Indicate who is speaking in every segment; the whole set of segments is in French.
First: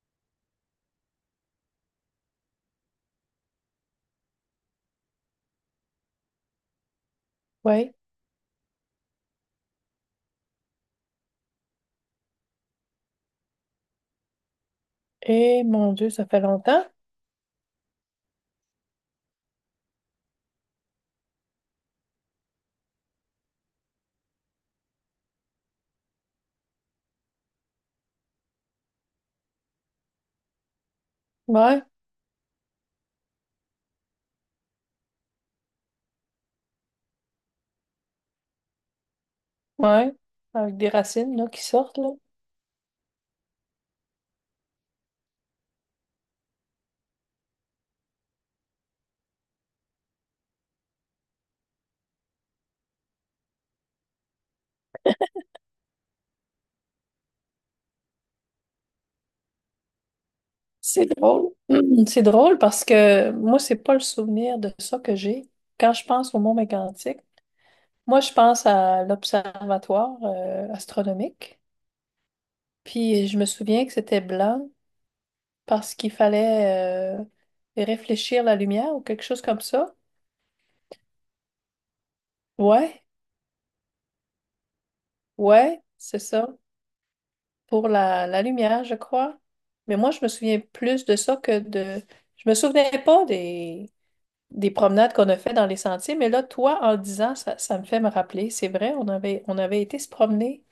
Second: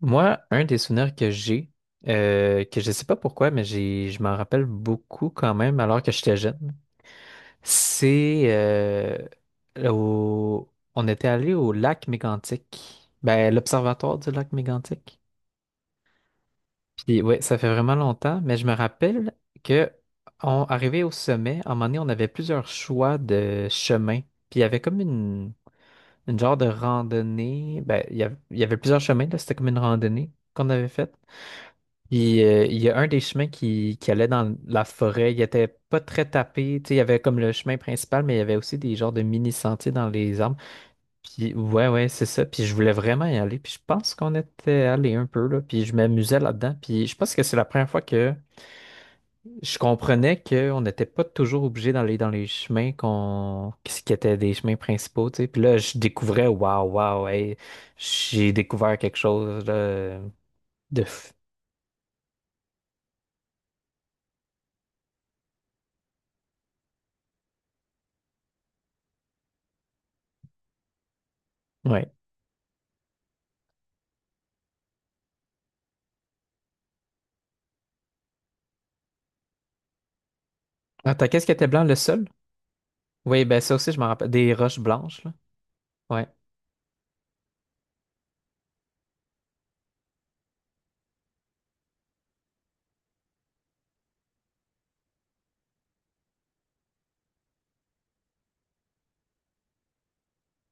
Speaker 1: Moi, un des souvenirs que j'ai, que je sais pas pourquoi, mais je m'en rappelle beaucoup quand même, alors que j'étais jeune,
Speaker 2: Ouais.
Speaker 1: c'est au- on était allé au lac Mégantic, ben l'observatoire du lac Mégantic.
Speaker 2: Et mon Dieu, ça fait longtemps.
Speaker 1: Puis ouais, ça fait vraiment longtemps, mais je me rappelle que on arrivait au sommet, à un moment donné, on avait plusieurs choix de chemins. Puis il y avait comme une genre de randonnée, ben il y avait plusieurs chemins là, c'était comme une randonnée qu'on avait faite.
Speaker 2: Ouais,
Speaker 1: Il y a un des chemins qui allait dans la forêt. Il était pas très tapé. Tu sais, il y avait comme le chemin principal, mais il y avait aussi des genres de mini-sentiers dans
Speaker 2: ouais.
Speaker 1: les arbres.
Speaker 2: Avec des racines là,
Speaker 1: Puis
Speaker 2: qui
Speaker 1: ouais,
Speaker 2: sortent,
Speaker 1: ouais,
Speaker 2: là.
Speaker 1: c'est ça. Puis je voulais vraiment y aller. Puis je pense qu'on était allé un peu là. Puis je m'amusais là-dedans. Puis je pense que c'est la première fois que je comprenais qu'on n'était pas toujours obligé d'aller dans les chemins qu'on qui étaient des chemins principaux. Tu sais. Puis là, je découvrais, waouh, waouh, hey, j'ai découvert quelque chose là, de...
Speaker 2: C'est
Speaker 1: f-
Speaker 2: drôle. C'est drôle parce que moi, c'est pas le souvenir de ça que j'ai. Quand je pense au Mont Mégantic, moi, je pense à l'observatoire astronomique.
Speaker 1: Ouais.
Speaker 2: Puis je me souviens que c'était blanc parce qu'il fallait réfléchir la lumière ou quelque chose comme ça.
Speaker 1: Attends, qu'est-ce qui était blanc, le sol?
Speaker 2: Ouais,
Speaker 1: Oui, ben ça aussi, je m'en rappelle. Des roches blanches, là.
Speaker 2: ouais, c'est
Speaker 1: Ouais.
Speaker 2: ça. Pour la lumière, je crois. Mais moi, je me souviens plus de ça que de... Je me souvenais pas des promenades qu'on a fait dans les sentiers, mais là, toi, en le disant, ça me fait me rappeler. C'est vrai, on avait été se promener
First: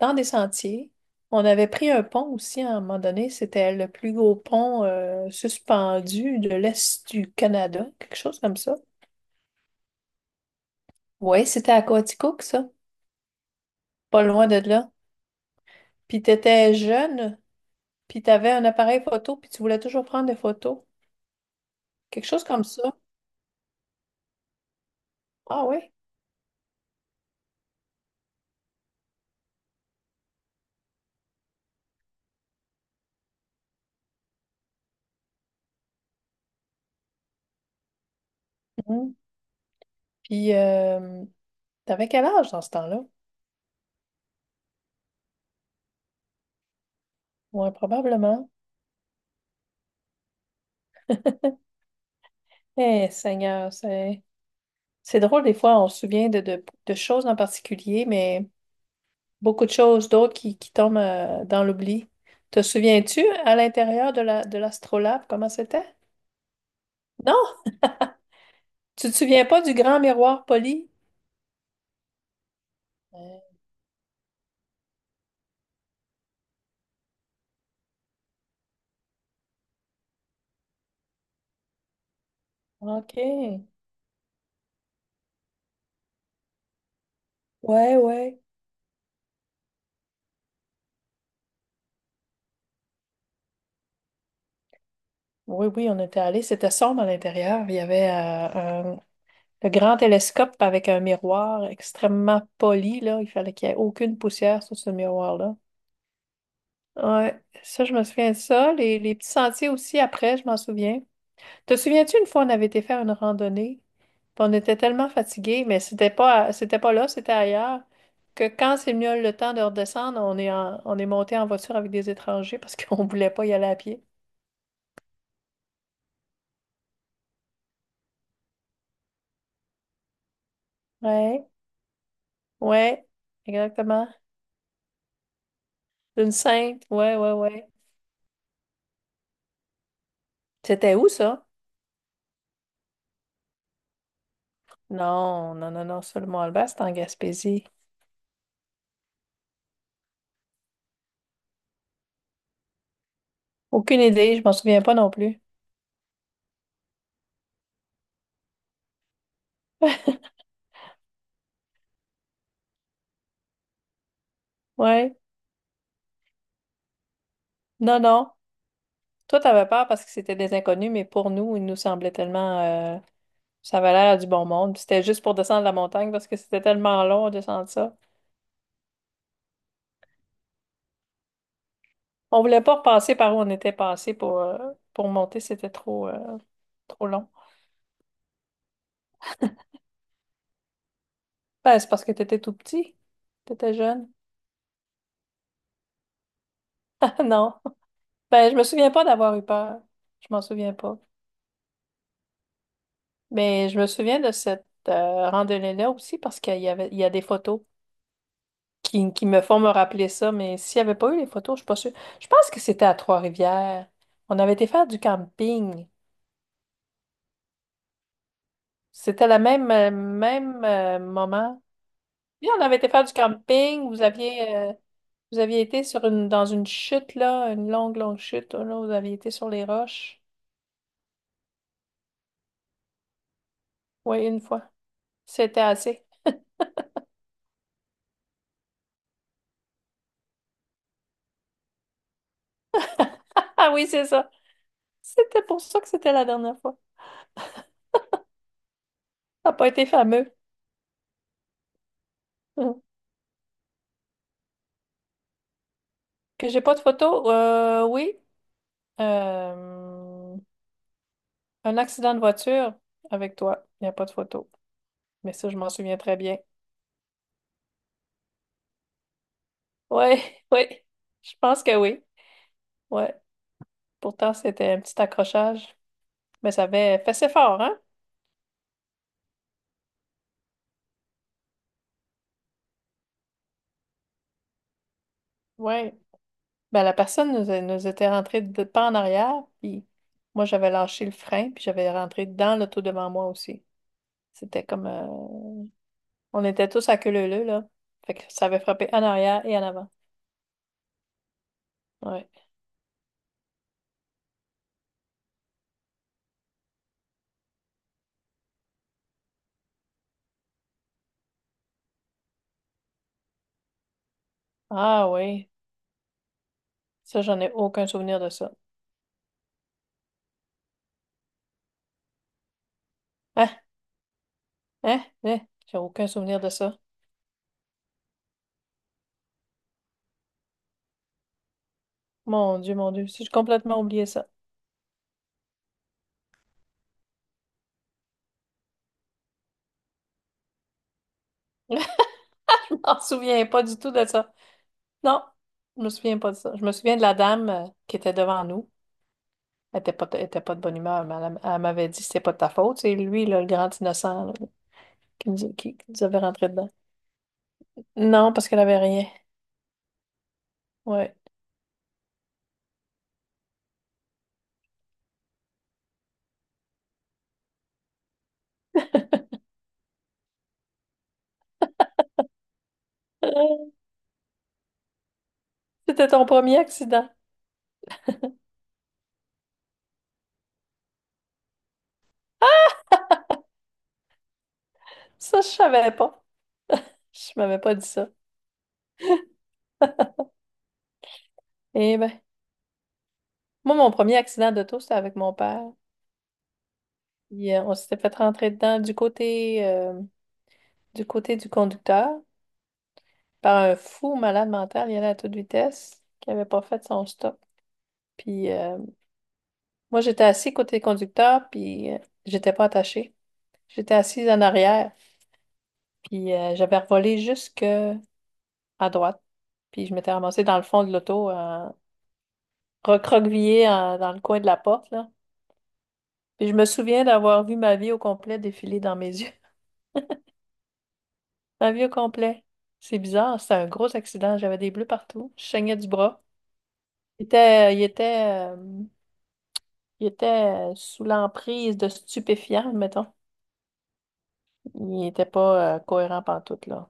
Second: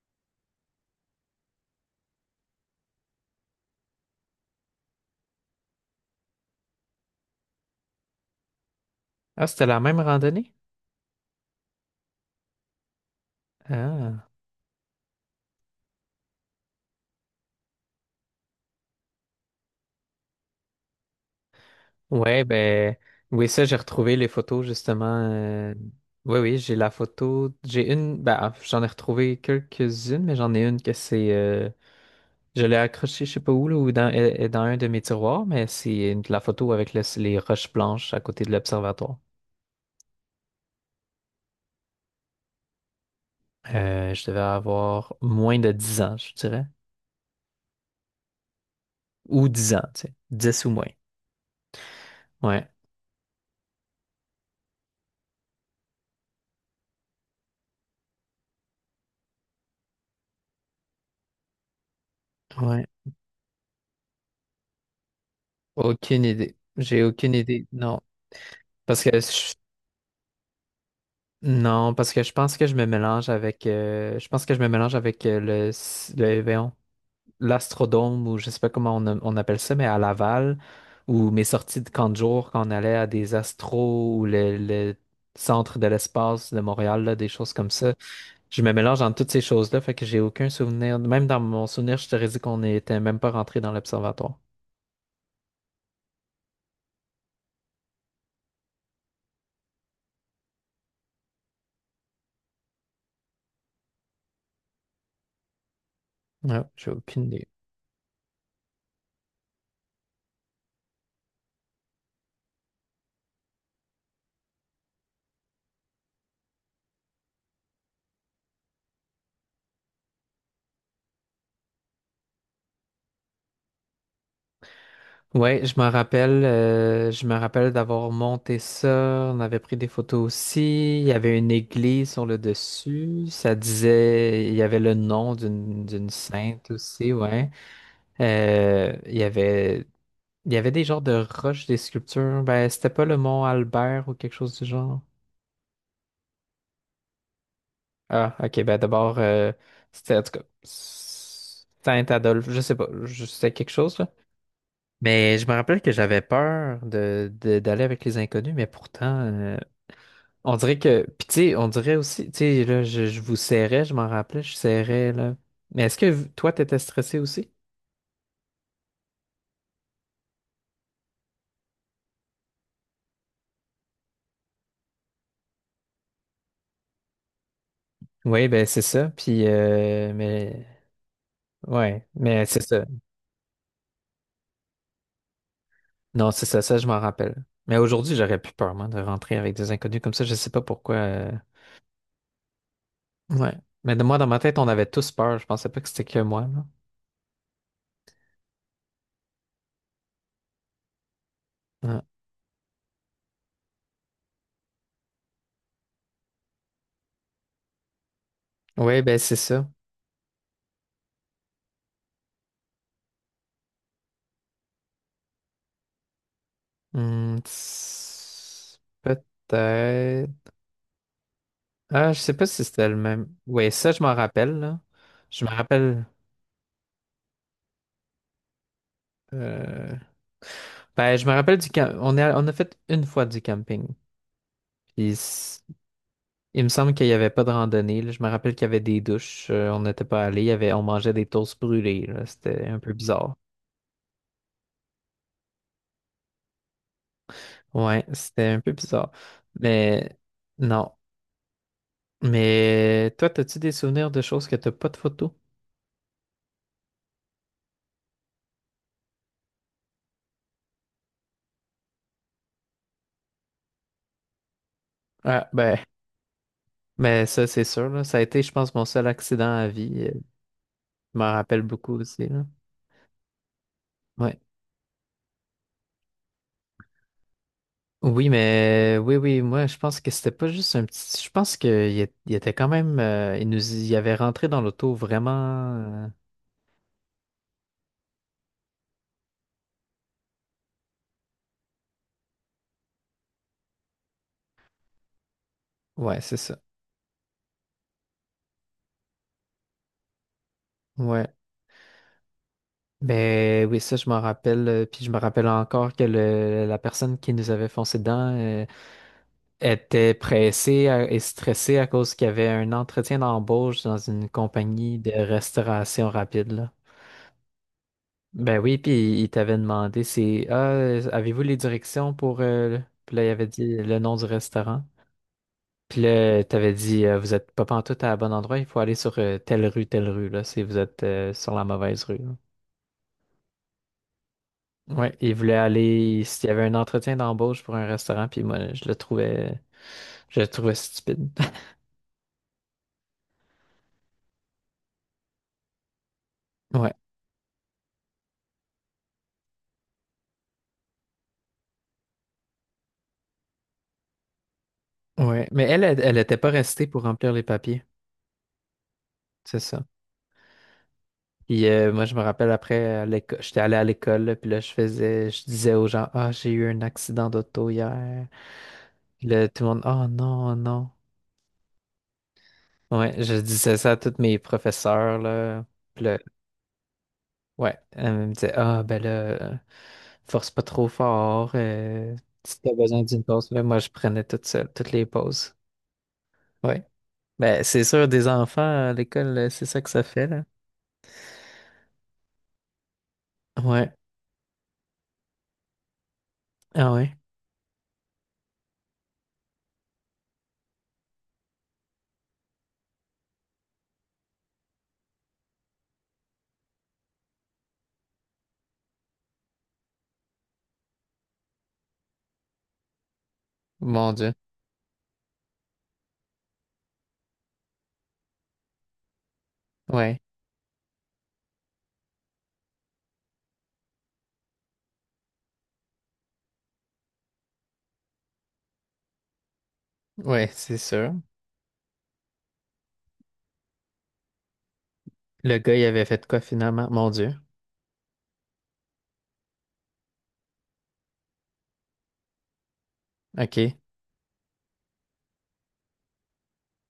Speaker 2: dans des sentiers. On avait pris un pont aussi à un moment donné. C'était le plus gros pont suspendu de l'Est du Canada, quelque chose comme ça.
Speaker 1: Ah, c'était la même randonnée?
Speaker 2: Oui, c'était à Coaticook, ça, pas
Speaker 1: Ah.
Speaker 2: loin de là. Puis t'étais jeune, puis t'avais un appareil photo, puis tu voulais toujours prendre des photos. Quelque
Speaker 1: Ouais,
Speaker 2: chose comme ça.
Speaker 1: ben. Oui, ça, j'ai retrouvé les photos, justement.
Speaker 2: Ah
Speaker 1: euh,
Speaker 2: ouais.
Speaker 1: Oui, oui, j'ai la photo. J'ai une. Ben, ah, j'en ai retrouvé quelques-unes, mais j'en ai une que c'est. Je l'ai accrochée, je sais pas où, là, ou dans, est dans un de mes tiroirs, mais c'est la photo avec les roches blanches à côté de
Speaker 2: Mhm.
Speaker 1: l'observatoire.
Speaker 2: Puis, t'avais quel âge dans ce temps-là?
Speaker 1: Je devais avoir moins de 10 ans, je dirais.
Speaker 2: Ouais, probablement.
Speaker 1: Ou 10 ans, tu sais. 10 ou moins. Ouais.
Speaker 2: Eh, Seigneur, c'est drôle, des fois, on se souvient de choses en particulier, mais beaucoup de choses d'autres qui tombent dans l'oubli. Te
Speaker 1: Ouais.
Speaker 2: souviens-tu à l'intérieur de de l'astrolabe, comment c'était?
Speaker 1: Aucune idée. J'ai aucune
Speaker 2: Non,
Speaker 1: idée. Non. Parce
Speaker 2: tu te
Speaker 1: que
Speaker 2: souviens
Speaker 1: je...
Speaker 2: pas du grand miroir poli?
Speaker 1: non, parce que
Speaker 2: Euh,
Speaker 1: je pense que je me mélange avec le voyons, l'Astrodome ou je sais pas comment on appelle ça, mais à Laval, ou mes sorties de camp de jour quand on allait à des
Speaker 2: OK.
Speaker 1: astros ou le centre de l'espace de Montréal, là, des choses comme ça.
Speaker 2: Ouais, ouais.
Speaker 1: Je me mélange dans toutes ces choses-là, fait que j'ai aucun souvenir. Même dans mon souvenir, je te dit qu'on n'était même pas rentré dans l'observatoire.
Speaker 2: Oui, oui, on était allés. C'était sombre à l'intérieur. Il y avait le grand télescope avec un miroir extrêmement poli, là. Il fallait qu'il n'y ait aucune poussière sur ce miroir-là.
Speaker 1: Ouais, j'ai aucune
Speaker 2: Ouais,
Speaker 1: idée.
Speaker 2: ça, je me souviens de ça. Les petits sentiers aussi, après, je m'en souviens. Te souviens-tu, une fois, on avait été faire une randonnée, puis on était tellement fatigués, mais c'était pas, c'était pas là, c'était ailleurs, que quand c'est venu le temps de redescendre, on est monté en voiture avec des étrangers parce qu'on voulait pas y aller à pied.
Speaker 1: Ouais, je me rappelle d'avoir monté ça. On avait pris des photos aussi. Il y avait
Speaker 2: Ouais.
Speaker 1: une église sur le
Speaker 2: Ouais,
Speaker 1: dessus. Ça
Speaker 2: exactement.
Speaker 1: disait, il y avait le nom d'une
Speaker 2: Une
Speaker 1: sainte
Speaker 2: sainte,
Speaker 1: aussi,
Speaker 2: ouais, ouais,
Speaker 1: ouais.
Speaker 2: ouais.
Speaker 1: Euh, il y avait, il y avait des
Speaker 2: C'était
Speaker 1: genres
Speaker 2: où
Speaker 1: de
Speaker 2: ça?
Speaker 1: roches, des sculptures. Ben, c'était pas le mont Albert ou quelque chose du genre.
Speaker 2: Non, non, non, non, ça, le Mont-Alban, c'était en Gaspésie.
Speaker 1: Ah, ok. Ben d'abord, c'était en tout cas Saint-Adolphe. Je sais pas, c'était quelque chose
Speaker 2: Aucune
Speaker 1: là.
Speaker 2: idée, je m'en souviens pas non
Speaker 1: Mais
Speaker 2: plus.
Speaker 1: je me rappelle que j'avais peur d'aller avec les inconnus, mais pourtant, on dirait que. Puis tu sais, on dirait aussi, tu sais, là, je vous serrais, je m'en rappelais, je serrais,
Speaker 2: Ouais,
Speaker 1: là. Mais est-ce que toi, t'étais stressé aussi?
Speaker 2: non, non. Toi, t'avais peur parce que c'était des inconnus, mais pour nous, il nous semblait tellement... ça avait l'air du bon monde. Puis c'était juste pour descendre la montagne parce que c'était tellement long de descendre ça.
Speaker 1: Oui, ben c'est ça. Puis, mais. Ouais,
Speaker 2: On
Speaker 1: mais
Speaker 2: voulait
Speaker 1: c'est
Speaker 2: pas
Speaker 1: ça.
Speaker 2: repasser par où on était passé pour monter, c'était trop,
Speaker 1: Non, c'est ça, ça, je m'en
Speaker 2: trop long.
Speaker 1: rappelle. Mais aujourd'hui, j'aurais plus peur, moi, de rentrer avec des inconnus comme ça, je sais pas pourquoi.
Speaker 2: Ben, c'est parce que t'étais tout petit,
Speaker 1: Ouais.
Speaker 2: t'étais
Speaker 1: Mais de
Speaker 2: jeune.
Speaker 1: moi, dans ma tête, on avait tous peur, je pensais pas que c'était que moi, là.
Speaker 2: Non. Ben, je me souviens pas d'avoir eu peur. Je m'en souviens pas.
Speaker 1: Ouais,
Speaker 2: Mais je me souviens de cette randonnée-là aussi parce qu'il y avait, il y a des photos
Speaker 1: ouais, ben
Speaker 2: qui
Speaker 1: c'est
Speaker 2: me font
Speaker 1: ça.
Speaker 2: me rappeler ça. Mais s'il n'y avait pas eu les photos, je suis pas sûre. Je pense que c'était à Trois-Rivières. On avait été faire du camping.
Speaker 1: Hmm, tss,
Speaker 2: C'était le même,
Speaker 1: peut-être.
Speaker 2: même moment.
Speaker 1: Ah, je sais pas
Speaker 2: Oui, on
Speaker 1: si
Speaker 2: avait été
Speaker 1: c'était le
Speaker 2: faire du
Speaker 1: même. Ouais,
Speaker 2: camping.
Speaker 1: ça, je m'en rappelle, là.
Speaker 2: Vous
Speaker 1: Je me
Speaker 2: aviez été sur
Speaker 1: rappelle.
Speaker 2: une, dans une chute, là, longue chute. Là, vous aviez été sur les
Speaker 1: euh,
Speaker 2: roches.
Speaker 1: Ben, je me rappelle du camp. On a fait une fois du camping.
Speaker 2: Oui, une fois.
Speaker 1: Puis
Speaker 2: C'était assez.
Speaker 1: il me semble qu'il n'y avait pas de randonnée, là. Je me rappelle qu'il y avait des douches. On n'était pas allé. Il y avait... On mangeait des toasts brûlés, là. C'était un peu bizarre.
Speaker 2: Ah oui, c'est ça. C'était pour ça que c'était la dernière fois.
Speaker 1: Ouais, c'était un peu bizarre.
Speaker 2: Ça n'a pas été
Speaker 1: Mais
Speaker 2: fameux.
Speaker 1: non.
Speaker 2: Hum.
Speaker 1: Mais toi, as-tu des souvenirs de choses que t'as pas de photos?
Speaker 2: Que j'ai pas de photo? Oui. Euh, un accident de voiture avec toi. Il n'y a pas de photo. Mais
Speaker 1: Ah,
Speaker 2: ça, je m'en
Speaker 1: ben.
Speaker 2: souviens très bien.
Speaker 1: Mais ça, c'est sûr, là. Ça a été, je pense, mon seul accident à vie.
Speaker 2: Oui, oui.
Speaker 1: Je m'en
Speaker 2: Je
Speaker 1: rappelle
Speaker 2: pense que
Speaker 1: beaucoup
Speaker 2: oui.
Speaker 1: aussi, là.
Speaker 2: Ouais. Pourtant,
Speaker 1: Ouais.
Speaker 2: c'était un petit accrochage. Mais ça avait fait ses fort, hein?
Speaker 1: Oui, mais oui, oui, moi, je pense que c'était pas juste un petit. Je pense qu'il était quand même. Il nous y avait rentré dans l'auto vraiment.
Speaker 2: Oui.
Speaker 1: euh,
Speaker 2: Ben, la personne nous, est- nous était rentrée de pas en arrière, puis moi, j'avais lâché le frein, puis j'avais rentré dans l'auto devant moi aussi. C'était comme...
Speaker 1: Ouais, c'est
Speaker 2: on
Speaker 1: ça.
Speaker 2: était tous à queue leu leu, là. Fait que ça avait frappé en arrière et en avant.
Speaker 1: Ouais.
Speaker 2: Ouais.
Speaker 1: Ben oui, ça, je m'en rappelle. Puis je me rappelle encore que la personne qui nous avait foncé dedans était pressée et stressée à cause qu'il y avait un entretien d'embauche dans une compagnie
Speaker 2: Ah
Speaker 1: de
Speaker 2: oui.
Speaker 1: restauration rapide, là.
Speaker 2: Ça, j'en ai aucun souvenir de ça.
Speaker 1: Ben oui, puis il t'avait demandé c'est Ah, avez-vous les directions pour Puis là, il avait
Speaker 2: Hein?
Speaker 1: dit le nom du restaurant.
Speaker 2: Hein? Hein? J'ai
Speaker 1: Puis
Speaker 2: aucun souvenir
Speaker 1: là,
Speaker 2: de
Speaker 1: t'avais
Speaker 2: ça.
Speaker 1: dit vous êtes pas pantoute à bon endroit, il faut aller sur telle rue, là, si vous êtes sur la mauvaise rue. Là.
Speaker 2: Mon Dieu, mon Dieu. J'ai complètement oublié ça.
Speaker 1: Ouais, il voulait aller s'il y avait un entretien d'embauche pour un restaurant, puis moi, je le trouvais stupide.
Speaker 2: Je m'en souviens pas du tout de ça. Non, je me souviens pas de ça. Je me
Speaker 1: Ouais,
Speaker 2: souviens de la dame qui était devant nous. Elle était pas de bonne humeur, mais elle m'avait dit c'est pas de ta faute. C'est lui, là, le grand innocent, là,
Speaker 1: ouais. Mais elle,
Speaker 2: qui
Speaker 1: elle,
Speaker 2: nous
Speaker 1: elle
Speaker 2: avait
Speaker 1: était
Speaker 2: rentré
Speaker 1: pas
Speaker 2: dedans.
Speaker 1: restée pour remplir les papiers.
Speaker 2: Non, parce qu'elle avait rien.
Speaker 1: C'est ça.
Speaker 2: Ouais.
Speaker 1: Puis moi, je me rappelle après, j'étais allé à l'école, là, puis là, je disais aux gens, Ah, j'ai eu un accident d'auto hier. Puis là, tout le monde, Oh non, oh non. Ouais, je disais ça à tous mes professeurs, là. Puis
Speaker 2: C'était
Speaker 1: là,
Speaker 2: ton premier accident.
Speaker 1: ouais, elle me disait, Ah, ben là, euh, force pas trop fort. Si t'as besoin d'une pause, là, moi, je prenais toute seule, toutes les
Speaker 2: Ça, je
Speaker 1: pauses.
Speaker 2: savais pas.
Speaker 1: Ouais.
Speaker 2: Je m'avais
Speaker 1: Ben,
Speaker 2: pas
Speaker 1: c'est
Speaker 2: dit
Speaker 1: sûr,
Speaker 2: ça.
Speaker 1: des enfants à l'école, c'est ça que ça fait, là.
Speaker 2: Eh ben, moi, mon
Speaker 1: Ouais.
Speaker 2: premier accident d'auto, c'était avec mon père.
Speaker 1: Ah ouais.
Speaker 2: On s'était fait rentrer dedans du côté, du côté du conducteur par un fou malade mental. Il allait à toute vitesse, qui avait pas fait son stop. Puis moi, j'étais assise côté conducteur, puis j'étais pas attachée. J'étais
Speaker 1: Mon
Speaker 2: assise
Speaker 1: Dieu.
Speaker 2: en arrière, puis j'avais revolé jusque à droite. Puis je m'étais
Speaker 1: Ouais.
Speaker 2: ramassée dans le fond de l'auto, recroquevillée dans le coin de la porte, là. Puis je me souviens d'avoir vu ma vie au complet défiler dans mes yeux.
Speaker 1: Ouais, c'est sûr.
Speaker 2: Ma vie au complet. C'est bizarre, c'était un gros accident. J'avais des bleus partout. Je
Speaker 1: Le gars,
Speaker 2: saignais
Speaker 1: il
Speaker 2: du
Speaker 1: avait
Speaker 2: bras.
Speaker 1: fait quoi finalement? Mon
Speaker 2: Il
Speaker 1: Dieu.
Speaker 2: était, il était, euh, il était sous l'emprise de stupéfiants, mettons.
Speaker 1: OK.
Speaker 2: Il n'était pas cohérent pantoute, là.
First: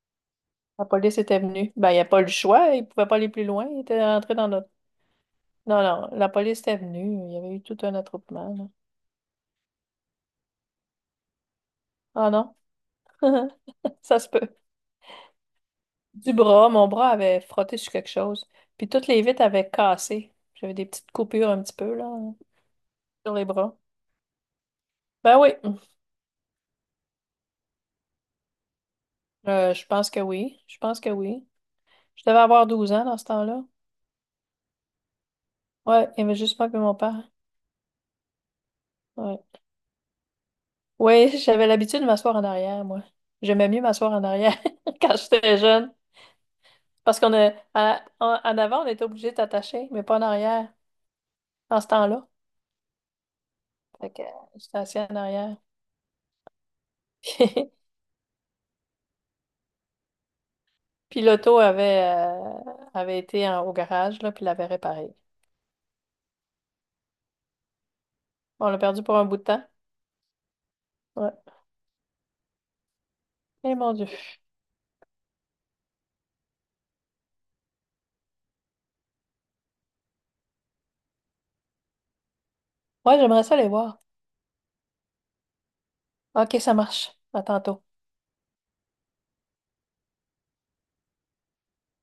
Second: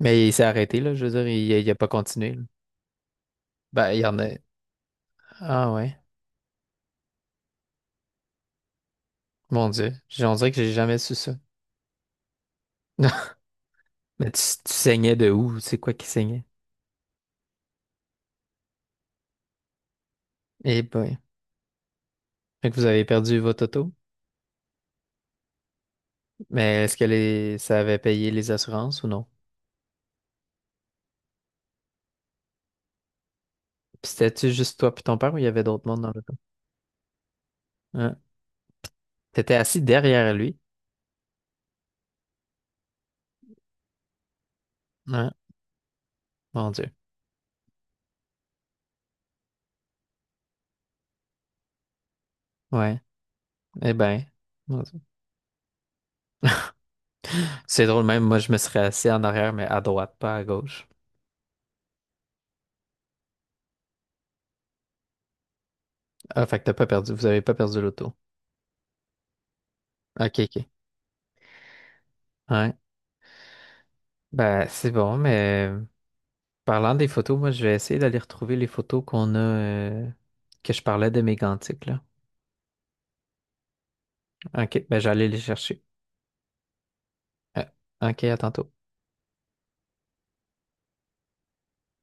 Speaker 1: Mais il s'est arrêté,
Speaker 2: La
Speaker 1: là. Je veux
Speaker 2: police
Speaker 1: dire,
Speaker 2: était
Speaker 1: il
Speaker 2: venue.
Speaker 1: a pas
Speaker 2: Ben, il n'y a pas eu le
Speaker 1: continué là.
Speaker 2: choix. Il ne pouvait pas aller plus loin. Il
Speaker 1: Ben, il
Speaker 2: était
Speaker 1: y en a.
Speaker 2: rentré dans notre...
Speaker 1: Ah
Speaker 2: Non,
Speaker 1: ouais.
Speaker 2: non, la police était venue. Il y avait eu tout un attroupement, là.
Speaker 1: Mon Dieu. On dirait que j'ai jamais su ça.
Speaker 2: Ah non, ça se
Speaker 1: Mais tu,
Speaker 2: peut.
Speaker 1: tu saignais de où? C'est quoi qui
Speaker 2: Du
Speaker 1: saignait?
Speaker 2: bras, mon bras avait frotté sur quelque chose. Puis toutes les vitres avaient cassé. J'avais
Speaker 1: Eh
Speaker 2: des petites
Speaker 1: ben.
Speaker 2: coupures un petit peu, là,
Speaker 1: Fait que vous avez
Speaker 2: sur
Speaker 1: perdu
Speaker 2: les
Speaker 1: votre
Speaker 2: bras.
Speaker 1: auto.
Speaker 2: Ben oui,
Speaker 1: Mais est-ce que les... ça avait payé les assurances ou non?
Speaker 2: je pense que oui. Je pense que oui. Je devais avoir 12 ans dans ce temps-là.
Speaker 1: Puis c'était-tu juste toi puis ton père ou il y avait d'autres monde
Speaker 2: Ouais,
Speaker 1: dans
Speaker 2: il y
Speaker 1: l'auto?
Speaker 2: avait juste moi et mon père.
Speaker 1: Hein?
Speaker 2: Ouais.
Speaker 1: T'étais assis derrière lui.
Speaker 2: Oui, j'avais l'habitude de m'asseoir en arrière, moi. J'aimais mieux m'asseoir en arrière quand
Speaker 1: Hein?
Speaker 2: j'étais jeune.
Speaker 1: Mon Dieu.
Speaker 2: Parce qu'on a, en avant, on était obligé de t'attacher, mais pas en arrière, dans ce temps-là.
Speaker 1: Ouais. Eh
Speaker 2: Fait que
Speaker 1: ben.
Speaker 2: j'étais
Speaker 1: Mon
Speaker 2: assis
Speaker 1: Dieu.
Speaker 2: en arrière.
Speaker 1: C'est drôle, même moi, je me serais assis en arrière, mais à droite, pas à gauche.
Speaker 2: Puis l'auto avait été au garage, là, puis l'avait réparé.
Speaker 1: Ah, fait que t'as pas perdu, vous avez pas perdu l'auto.
Speaker 2: Bon, on l'a perdu pour un bout de temps.
Speaker 1: Ok, ok.
Speaker 2: Ouais.
Speaker 1: Ouais.
Speaker 2: Eh mon Dieu.
Speaker 1: Ben, c'est bon, mais parlant des photos, moi, je vais essayer d'aller retrouver les photos qu'on a, que je parlais de mes gantiques, là.
Speaker 2: Ouais, j'aimerais ça les voir.
Speaker 1: Ok, ben, j'allais les chercher.
Speaker 2: OK, ça marche. À
Speaker 1: Euh,
Speaker 2: tantôt.
Speaker 1: ok, à tantôt.